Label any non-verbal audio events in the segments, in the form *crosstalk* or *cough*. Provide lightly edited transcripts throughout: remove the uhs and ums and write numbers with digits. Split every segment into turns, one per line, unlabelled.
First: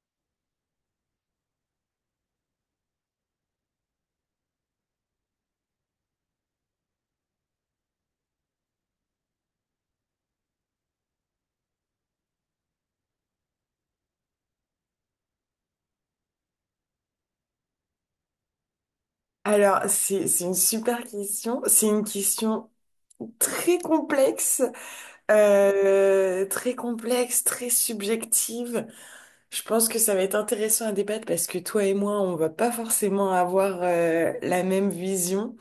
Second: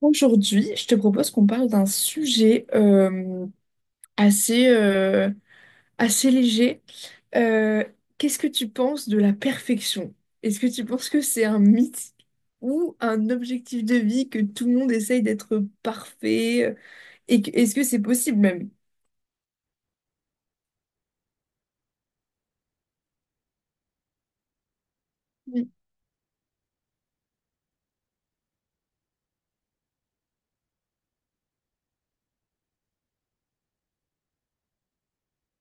Aujourd'hui, je te propose qu'on parle d'un sujet assez, assez léger. Euh, Qu'est-ce que tu penses de la perfection? Est-ce que tu penses que c'est un mythe ou un objectif de vie que tout le monde essaye d'être parfait? Est-ce que c'est possible même?
Alors, c'est une super question. C'est une question très complexe,
Oui,
très complexe, très subjective. Je pense que ça va être intéressant à débattre parce que toi et moi, on va pas forcément avoir la même vision.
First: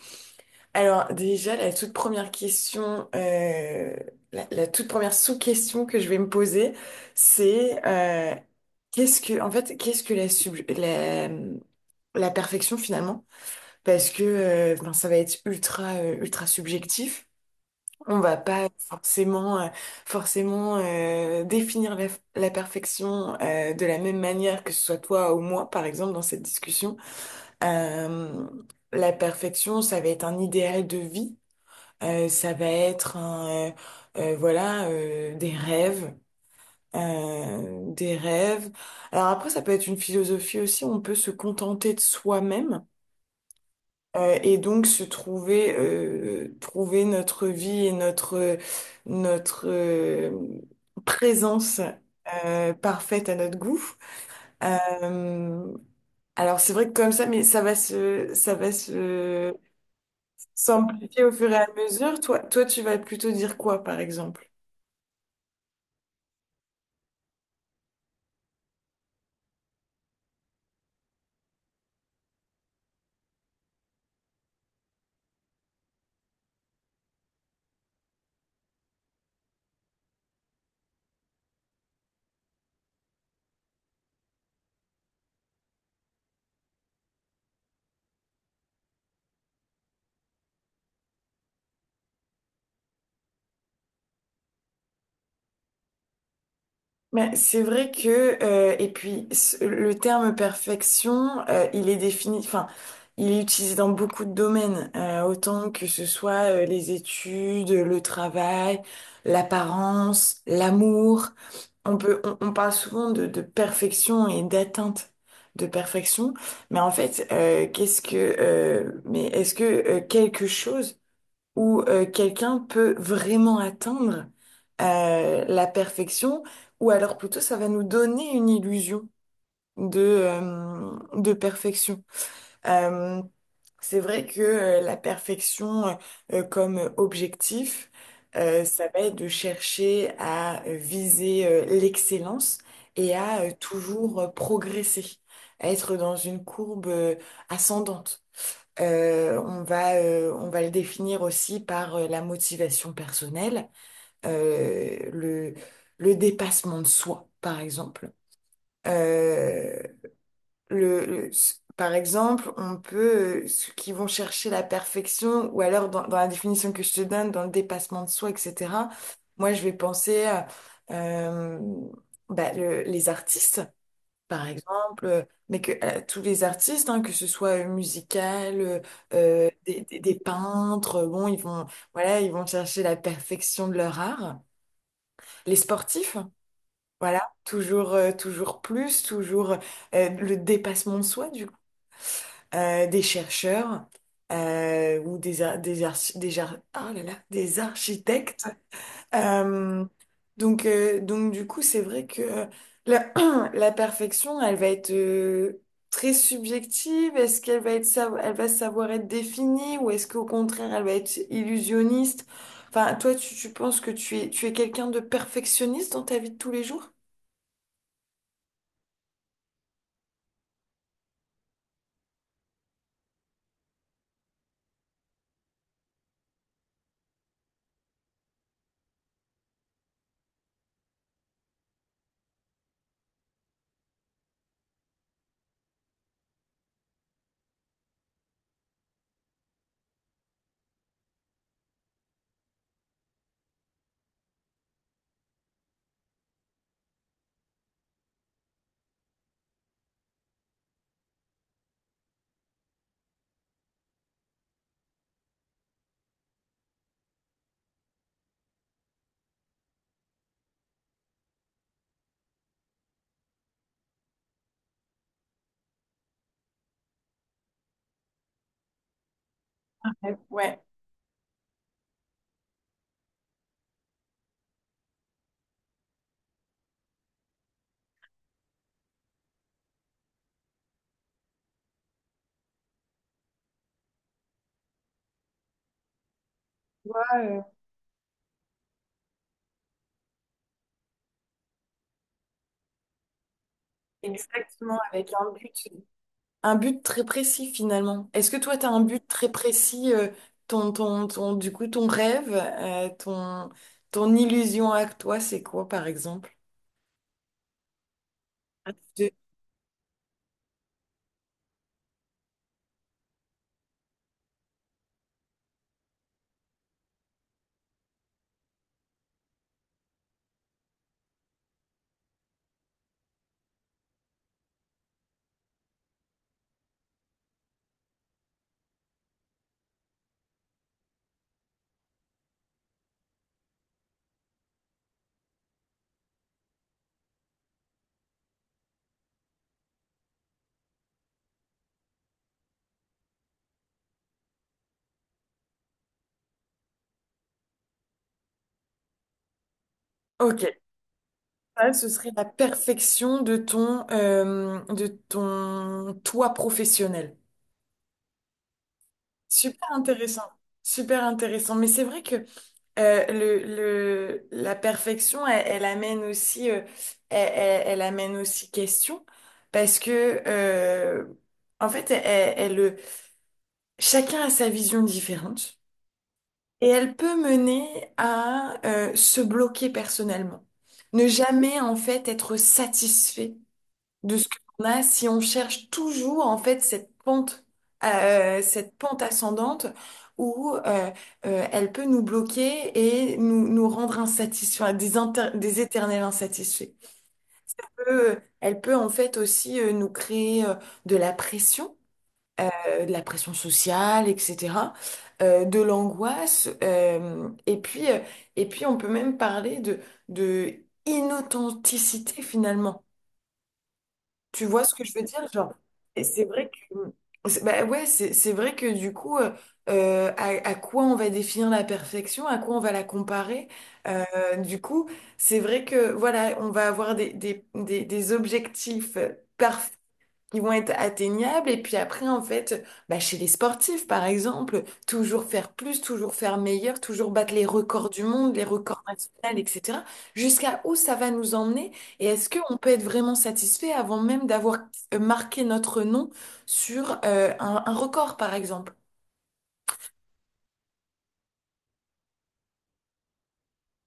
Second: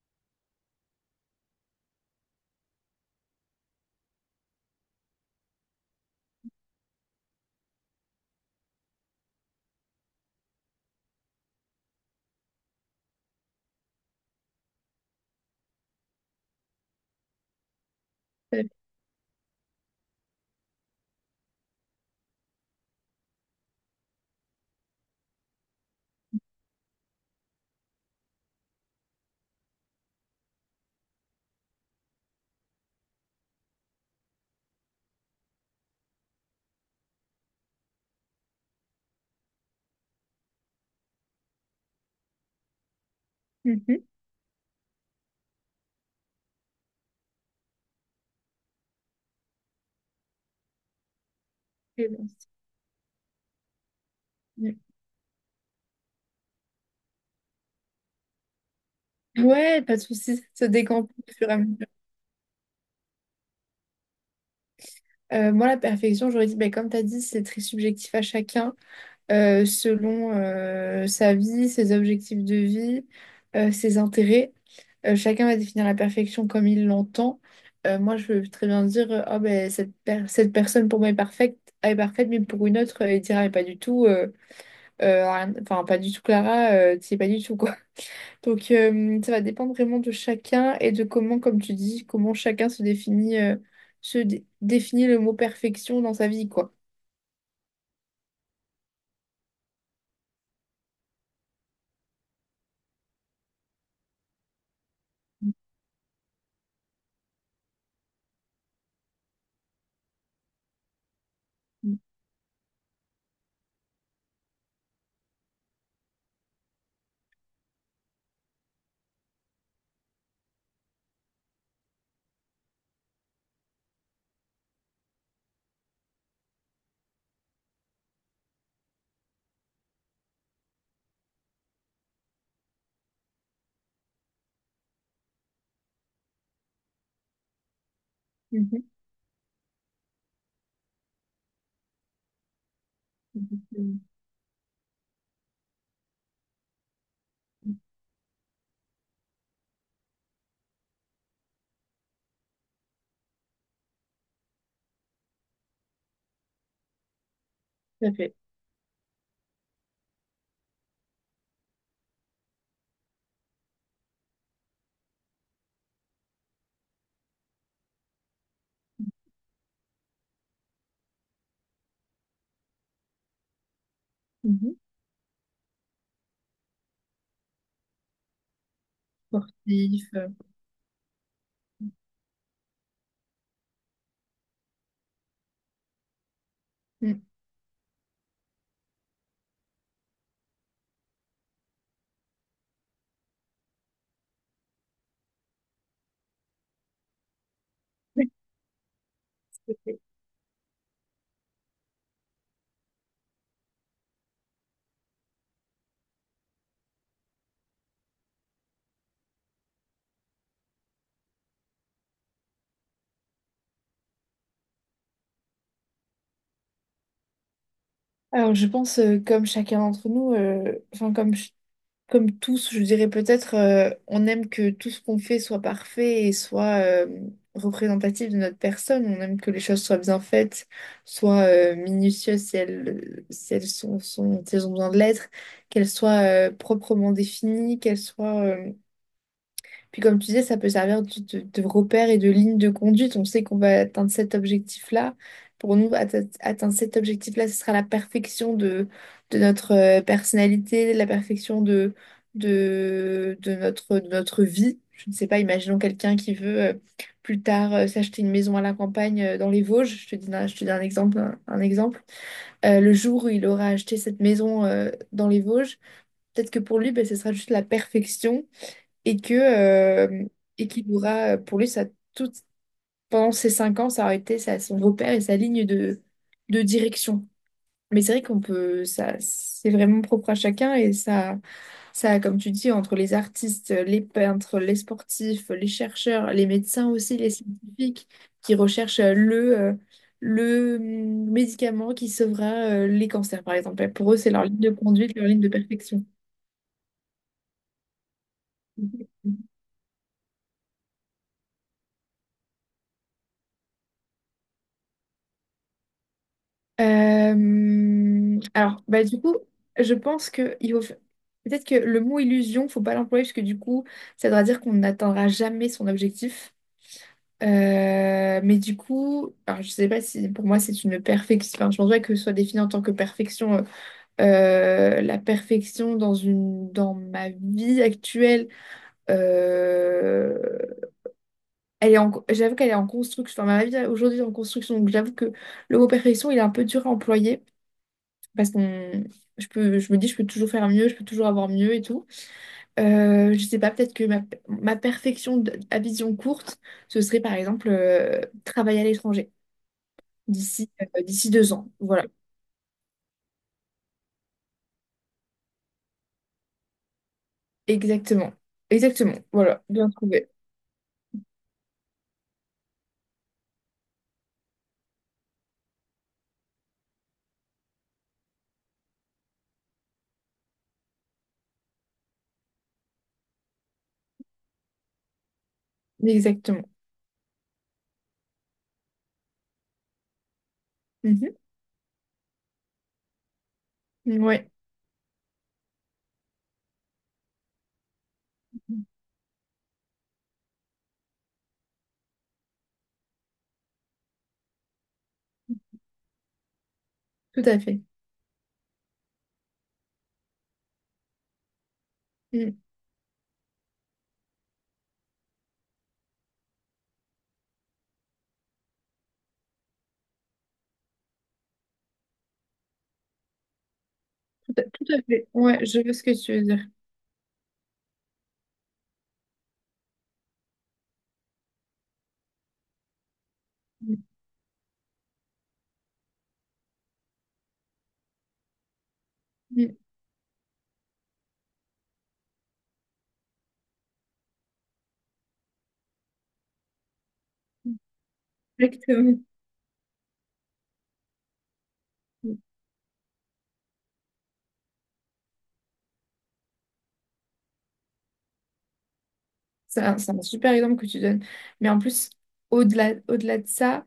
Alors, déjà, la toute première question, la toute première sous-question que je vais me poser, c'est qu'est-ce que, en fait, qu'est-ce que la perfection finalement? Parce que ben, ça va être ultra subjectif. On va
tout à fait.
pas forcément définir la perfection de la même manière que ce soit toi ou moi, par exemple, dans cette discussion. Euh, la perfection, ça va être un idéal de vie. Ça va être un, voilà des rêves. euh, des rêves. Alors après, ça peut être une philosophie aussi. On peut se contenter de soi-même.
Mhm.
Et donc se trouver notre vie et notre présence
Et bon,
parfaite à notre goût.
c'est-
Euh, alors c'est vrai que comme ça, mais ça va se
ouais, pas de soucis, ça décampe
s'amplifier au
au
fur
fur et
et
à
à
mesure.
mesure. Toi, tu vas plutôt dire quoi, par exemple?
Moi, la perfection, j'aurais dit, ben, comme tu as dit, c'est très subjectif à chacun. Selon sa vie, ses objectifs de vie, ses intérêts. Chacun va définir la perfection comme il l'entend. Moi, je peux très bien dire, ah, ben, cette personne pour moi est parfaite, elle est parfaite, mais pour une autre, elle dira, mais pas du tout, enfin, pas du tout Clara, c'est pas du tout, quoi. *laughs* Donc, ça va dépendre vraiment de chacun et de comment, comme tu dis, comment chacun se définit, définit le mot perfection dans sa vie, quoi.
Mais c'est vrai que, et puis le terme perfection, il est défini, enfin, il est utilisé dans beaucoup de domaines, autant que ce soit les études, le travail, l'apparence, l'amour.
Mhm.
On parle souvent de perfection et d'atteinte de perfection, mais en fait, qu'est-ce que, mais est-ce que quelque chose où quelqu'un peut vraiment atteindre la perfection, ou alors plutôt ça va nous donner une illusion de perfection. Euh, c'est vrai que la perfection comme objectif,
Mhm.
ça va être de chercher à viser l'excellence et à
Mhm.
toujours progresser, à être dans une courbe ascendante. On va le définir aussi par la motivation personnelle, euh, le, le dépassement de soi, par
Tout
exemple.
à fait.
Euh, par exemple, on peut, ceux qui vont chercher la perfection, ou alors dans la définition que je te donne, dans le dépassement de soi, etc., moi, je vais penser à euh, bah, les artistes par
Mhm.
exemple, mais que tous les artistes, hein, que ce soit musical,
Sportif.
des peintres, bon, voilà, ils vont chercher la perfection de leur art. Les sportifs,
Mm. *laughs*
voilà, toujours plus, toujours le dépassement de soi, du coup. Des chercheurs ou des, ar- des, archi- des, jar- ah là là, des
Oui,
architectes.
tout à
Euh,
fait.
donc, donc du coup, c'est vrai que la, *clears throat* la perfection, elle va être très subjective. Est-ce qu'elle va elle va savoir être définie ou est-ce qu'au contraire, elle va être illusionniste? Enfin, toi, tu penses que tu es quelqu'un de perfectionniste dans ta vie de tous les jours?
Alors, je pense, comme chacun d'entre nous, enfin, comme tous, je dirais peut-être, on aime que tout ce qu'on fait soit parfait et soit représentatif de notre personne. On aime que les choses soient bien faites, soient minutieuses, si elles ont besoin de l'être, qu'elles soient proprement définies, qu'elles soient. Puis comme tu disais, ça peut servir de repère et de ligne de conduite. On sait qu'on va atteindre cet objectif-là. Pour nous, atteindre cet objectif-là, ce sera la perfection de notre personnalité, la perfection de notre vie. Je ne sais pas, imaginons quelqu'un qui veut plus tard s'acheter une maison à la campagne dans les Vosges. Je te dis, je te dis un exemple, un exemple. Le jour où il aura acheté cette maison dans les Vosges, peut-être que pour lui, ben, ce sera juste la perfection. Et que
Ouais,
et qu'il aura Pour lui, ça, tout pendant ces 5 ans, ça aurait été ça, son repère et sa ligne de direction. Mais c'est vrai qu'on peut, ça, c'est vraiment propre à chacun. Et ça ça, comme tu dis, entre les artistes, les peintres, les sportifs, les chercheurs, les médecins
pas,
aussi, les scientifiques qui recherchent le médicament qui sauvera les cancers, par exemple. Pour eux, c'est leur ligne de
exactement, avec
conduite, leur
un
ligne de
but.
perfection.
Un but très précis finalement. Est-ce que toi, tu as un but très précis, ton, du coup, ton illusion à toi, c'est quoi par exemple? Ah,
Alors, bah,
je-
du coup, je pense que peut-être que le mot illusion, faut pas l'employer, parce que du coup, ça voudra dire qu'on n'atteindra jamais son objectif. Mais du coup, alors, je sais pas si pour moi c'est une perfection. Enfin, je pense pas que ce soit défini en tant que perfection. La perfection dans une dans ma vie actuelle, euh, j'avoue qu'elle est en construction. Enfin, ma vie aujourd'hui est en construction. Donc, j'avoue que le mot perfection, il est un peu dur à employer. Parce qu'on je peux Je me dis, je peux toujours faire mieux, je peux toujours avoir mieux, et tout. Je sais pas, peut-être que ma perfection à vision courte, ce serait par exemple travailler à l'étranger,
Ok,
d'ici 2 ans,
ça, ce
voilà.
serait la perfection de de ton toi professionnel.
Exactement, exactement, voilà,
Super
bien
intéressant,
trouvé.
super intéressant. Mais c'est vrai que la perfection, elle amène aussi, elle amène aussi question, parce que, en fait, elle, elle- chacun a sa vision différente et
Exactement.
elle peut mener à se bloquer personnellement, ne jamais en fait être satisfait de
Mhm.
ce
Ouais,
qu'on a si on cherche toujours en fait cette pente ascendante où elle peut nous bloquer et nous rendre insatisfaits, enfin, des éternels insatisfaits.
tout à fait.
Peut- elle peut en fait aussi nous créer de la pression,
Mm.
de la pression sociale, etc., de l'angoisse, et puis on peut même parler de inauthenticité finalement. Tu vois ce que
Tout
je
à
veux dire?
fait,
Genre,
ouais, je veux
et
ce que
c'est
tu veux
vrai
dire.
que, c'est- bah ouais, c'est vrai que du coup, à quoi on va définir la perfection, à quoi on va la comparer?
Mm.
Euh, du coup, c'est vrai que, voilà, on va avoir des objectifs parfaits,
mm,
ils vont être atteignables. Et puis après, en fait, bah, chez les sportifs, par exemple, toujours faire plus, toujours faire meilleur, toujours battre les records du monde, les records
Exactement.
nationaux, etc. Jusqu'à où ça va nous emmener? Et est-ce qu'on peut être vraiment satisfait avant même d'avoir marqué notre nom sur un record, par exemple?
C'est un super exemple que tu donnes. Mais en plus, au-delà de ça,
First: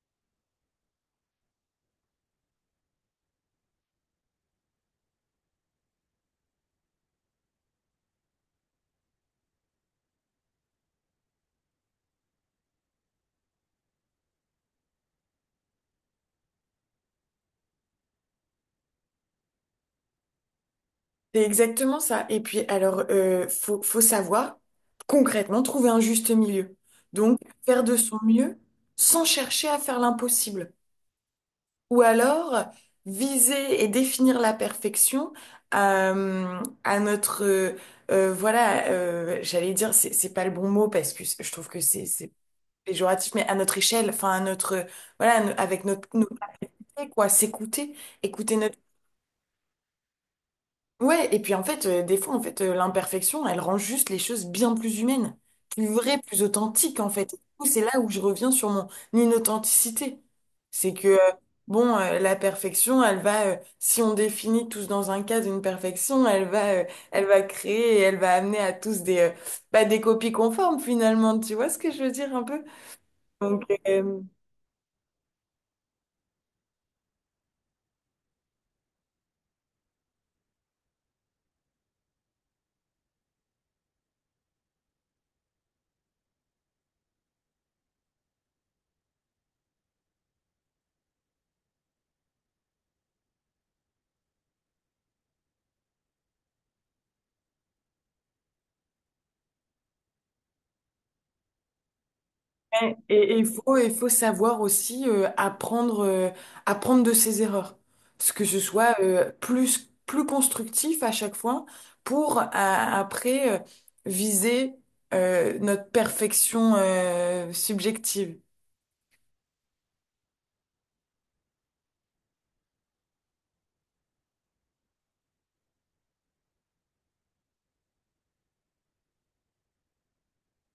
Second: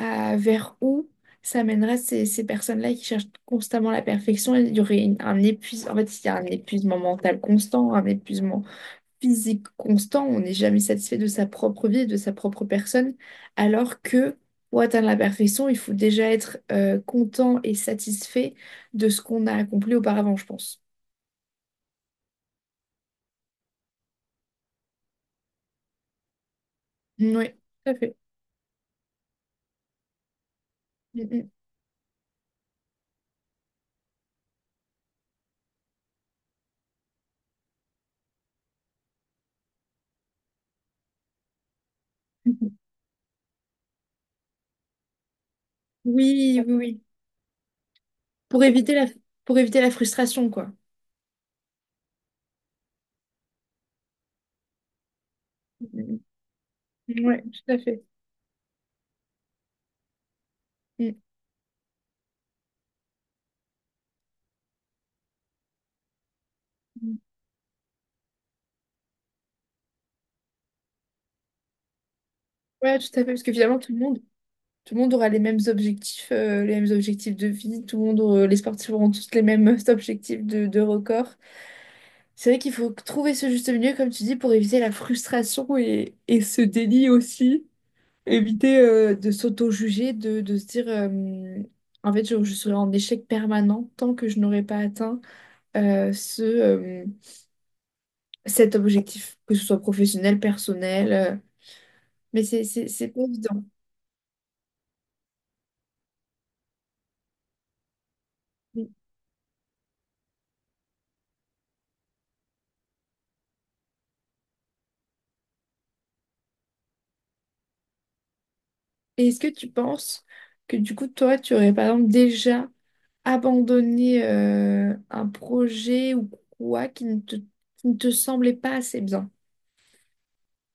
vers où ça mènera ces personnes-là qui cherchent constamment la perfection? Il y aurait un épuisement. En fait, il y a un épuisement mental constant, un épuisement physique constant. On n'est jamais satisfait de sa propre vie, de sa propre personne. Alors que, pour atteindre la perfection, il faut déjà être content et satisfait de ce qu'on a accompli auparavant, je pense.
C'est exactement ça. Et puis, alors, faut savoir concrètement trouver un juste milieu. Donc,
Oui,
faire
tout à
de
fait.
son mieux sans chercher à faire l'impossible.
Mm.
Ou alors viser et définir la perfection à, notre voilà j'allais dire c'est pas le bon mot parce que je trouve que c'est
Mm.
péjoratif mais à notre échelle, enfin à notre voilà à no- avec
Oui, oui, oui.
quoi, s'écouter, écouter
Pour
notre.
éviter la, pour éviter la frustration, quoi.
Ouais, et puis en fait, des fois, en fait, l'imperfection, elle rend juste les choses bien plus humaines, plus vraies,
Mm.
plus authentiques, en fait. Et du
Ouais,
coup,
tout à
c'est là
fait.
où je reviens sur mon inauthenticité. C'est que,
Mm.
bon, la perfection, elle va, si on définit tous dans un cadre une perfection,
Mm.
elle va créer, et elle va amener à tous des, bah, des copies conformes, finalement. Tu vois ce que je veux dire un peu?
Ouais, tout à fait. Parce que
Donc,
finalement,
euh,
tout le monde aura les mêmes objectifs de vie. Tout le monde, aura- Les sportifs auront tous les mêmes *laughs* objectifs de record. C'est vrai qu'il faut trouver ce juste milieu, comme tu dis, pour éviter la frustration et ce déni aussi. Éviter de s'auto-juger, de se dire, en fait, je serai en échec permanent tant que je n'aurai pas atteint euh, ce, cet objectif, que ce soit professionnel, personnel, mais
ouais,
c'est pas
et il
évident.
faut, il faut savoir aussi apprendre de ses erreurs. Ce que ce soit plus constructif à chaque fois pour à- après viser notre perfection subjective.
Et est-ce que tu penses que, du coup, toi, tu aurais par exemple déjà abandonné un projet ou quoi qui ne te, semblait pas assez bien,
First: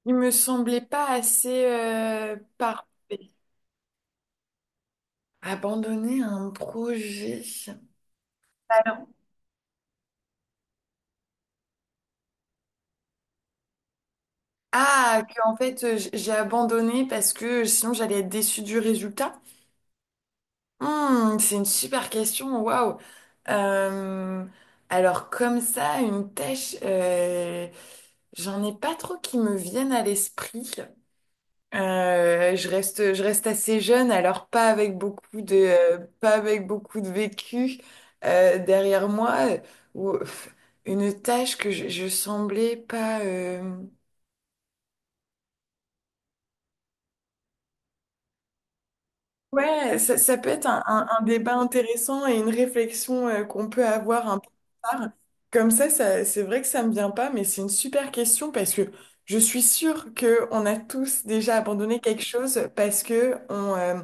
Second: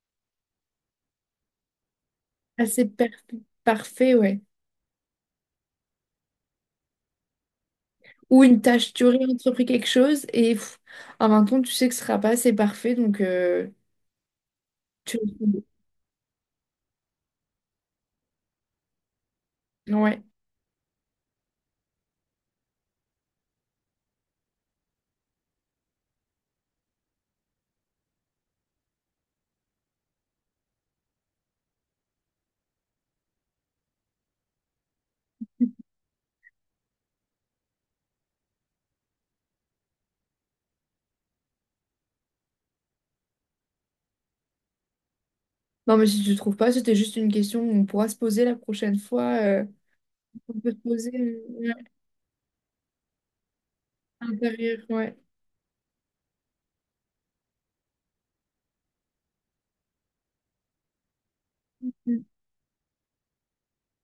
Il me semblait pas assez parfait.
assez parfait, ouais.
Abandonner un projet.
Ou une tâche, tu
Alors.
aurais entrepris quelque chose et pff, en même temps, tu sais que ce sera pas assez parfait, donc tu...
Ah,
laisses
que en
tomber.
fait j'ai abandonné parce que sinon j'allais être déçue du résultat.
Ouais.
Hmm, c'est une super question, waouh. Euh, alors comme ça, une tâche, j'en ai pas trop qui me viennent à l'esprit. Je reste assez jeune, alors pas avec beaucoup de, pas avec beaucoup de vécu derrière moi, ou pff, une tâche que je semblais pas. Euh,
Non, mais si tu ne trouves pas, c'était juste une question qu'on pourra se poser la prochaine fois.
ouais, ça peut
On
être
peut se
un
poser.
débat intéressant et une réflexion qu'on peut avoir un peu
Intérieur,
plus tard.
ouais.
Comme ça, c'est vrai que ça me vient pas, mais c'est une super question parce que je suis sûre que on a tous déjà abandonné quelque
Mm.
chose parce que on,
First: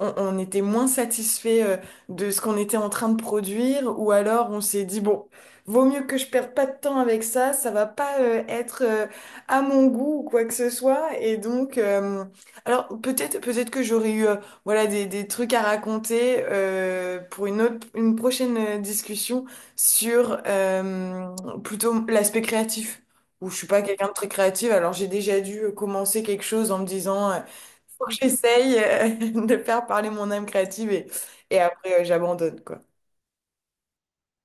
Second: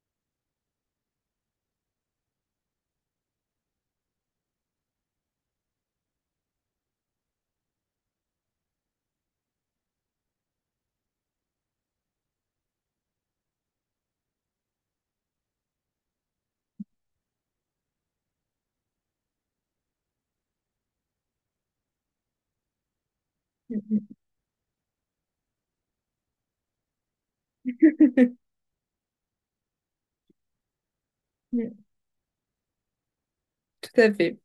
on était moins satisfait de ce qu'on était en train de produire, ou alors on s'est dit, bon, vaut mieux que je perde pas de temps avec ça, ça va pas être à mon goût ou quoi que ce soit. Et donc, alors peut-être que j'aurais eu voilà, des trucs à raconter pour une prochaine discussion sur plutôt l'aspect créatif. Où je suis pas quelqu'un de
Mm.
très créatif, alors j'ai déjà dû commencer quelque chose en me disant faut que
Mm. *laughs*
j'essaye *laughs* de faire parler mon âme créative, et après j'abandonne quoi.
Tout à fait.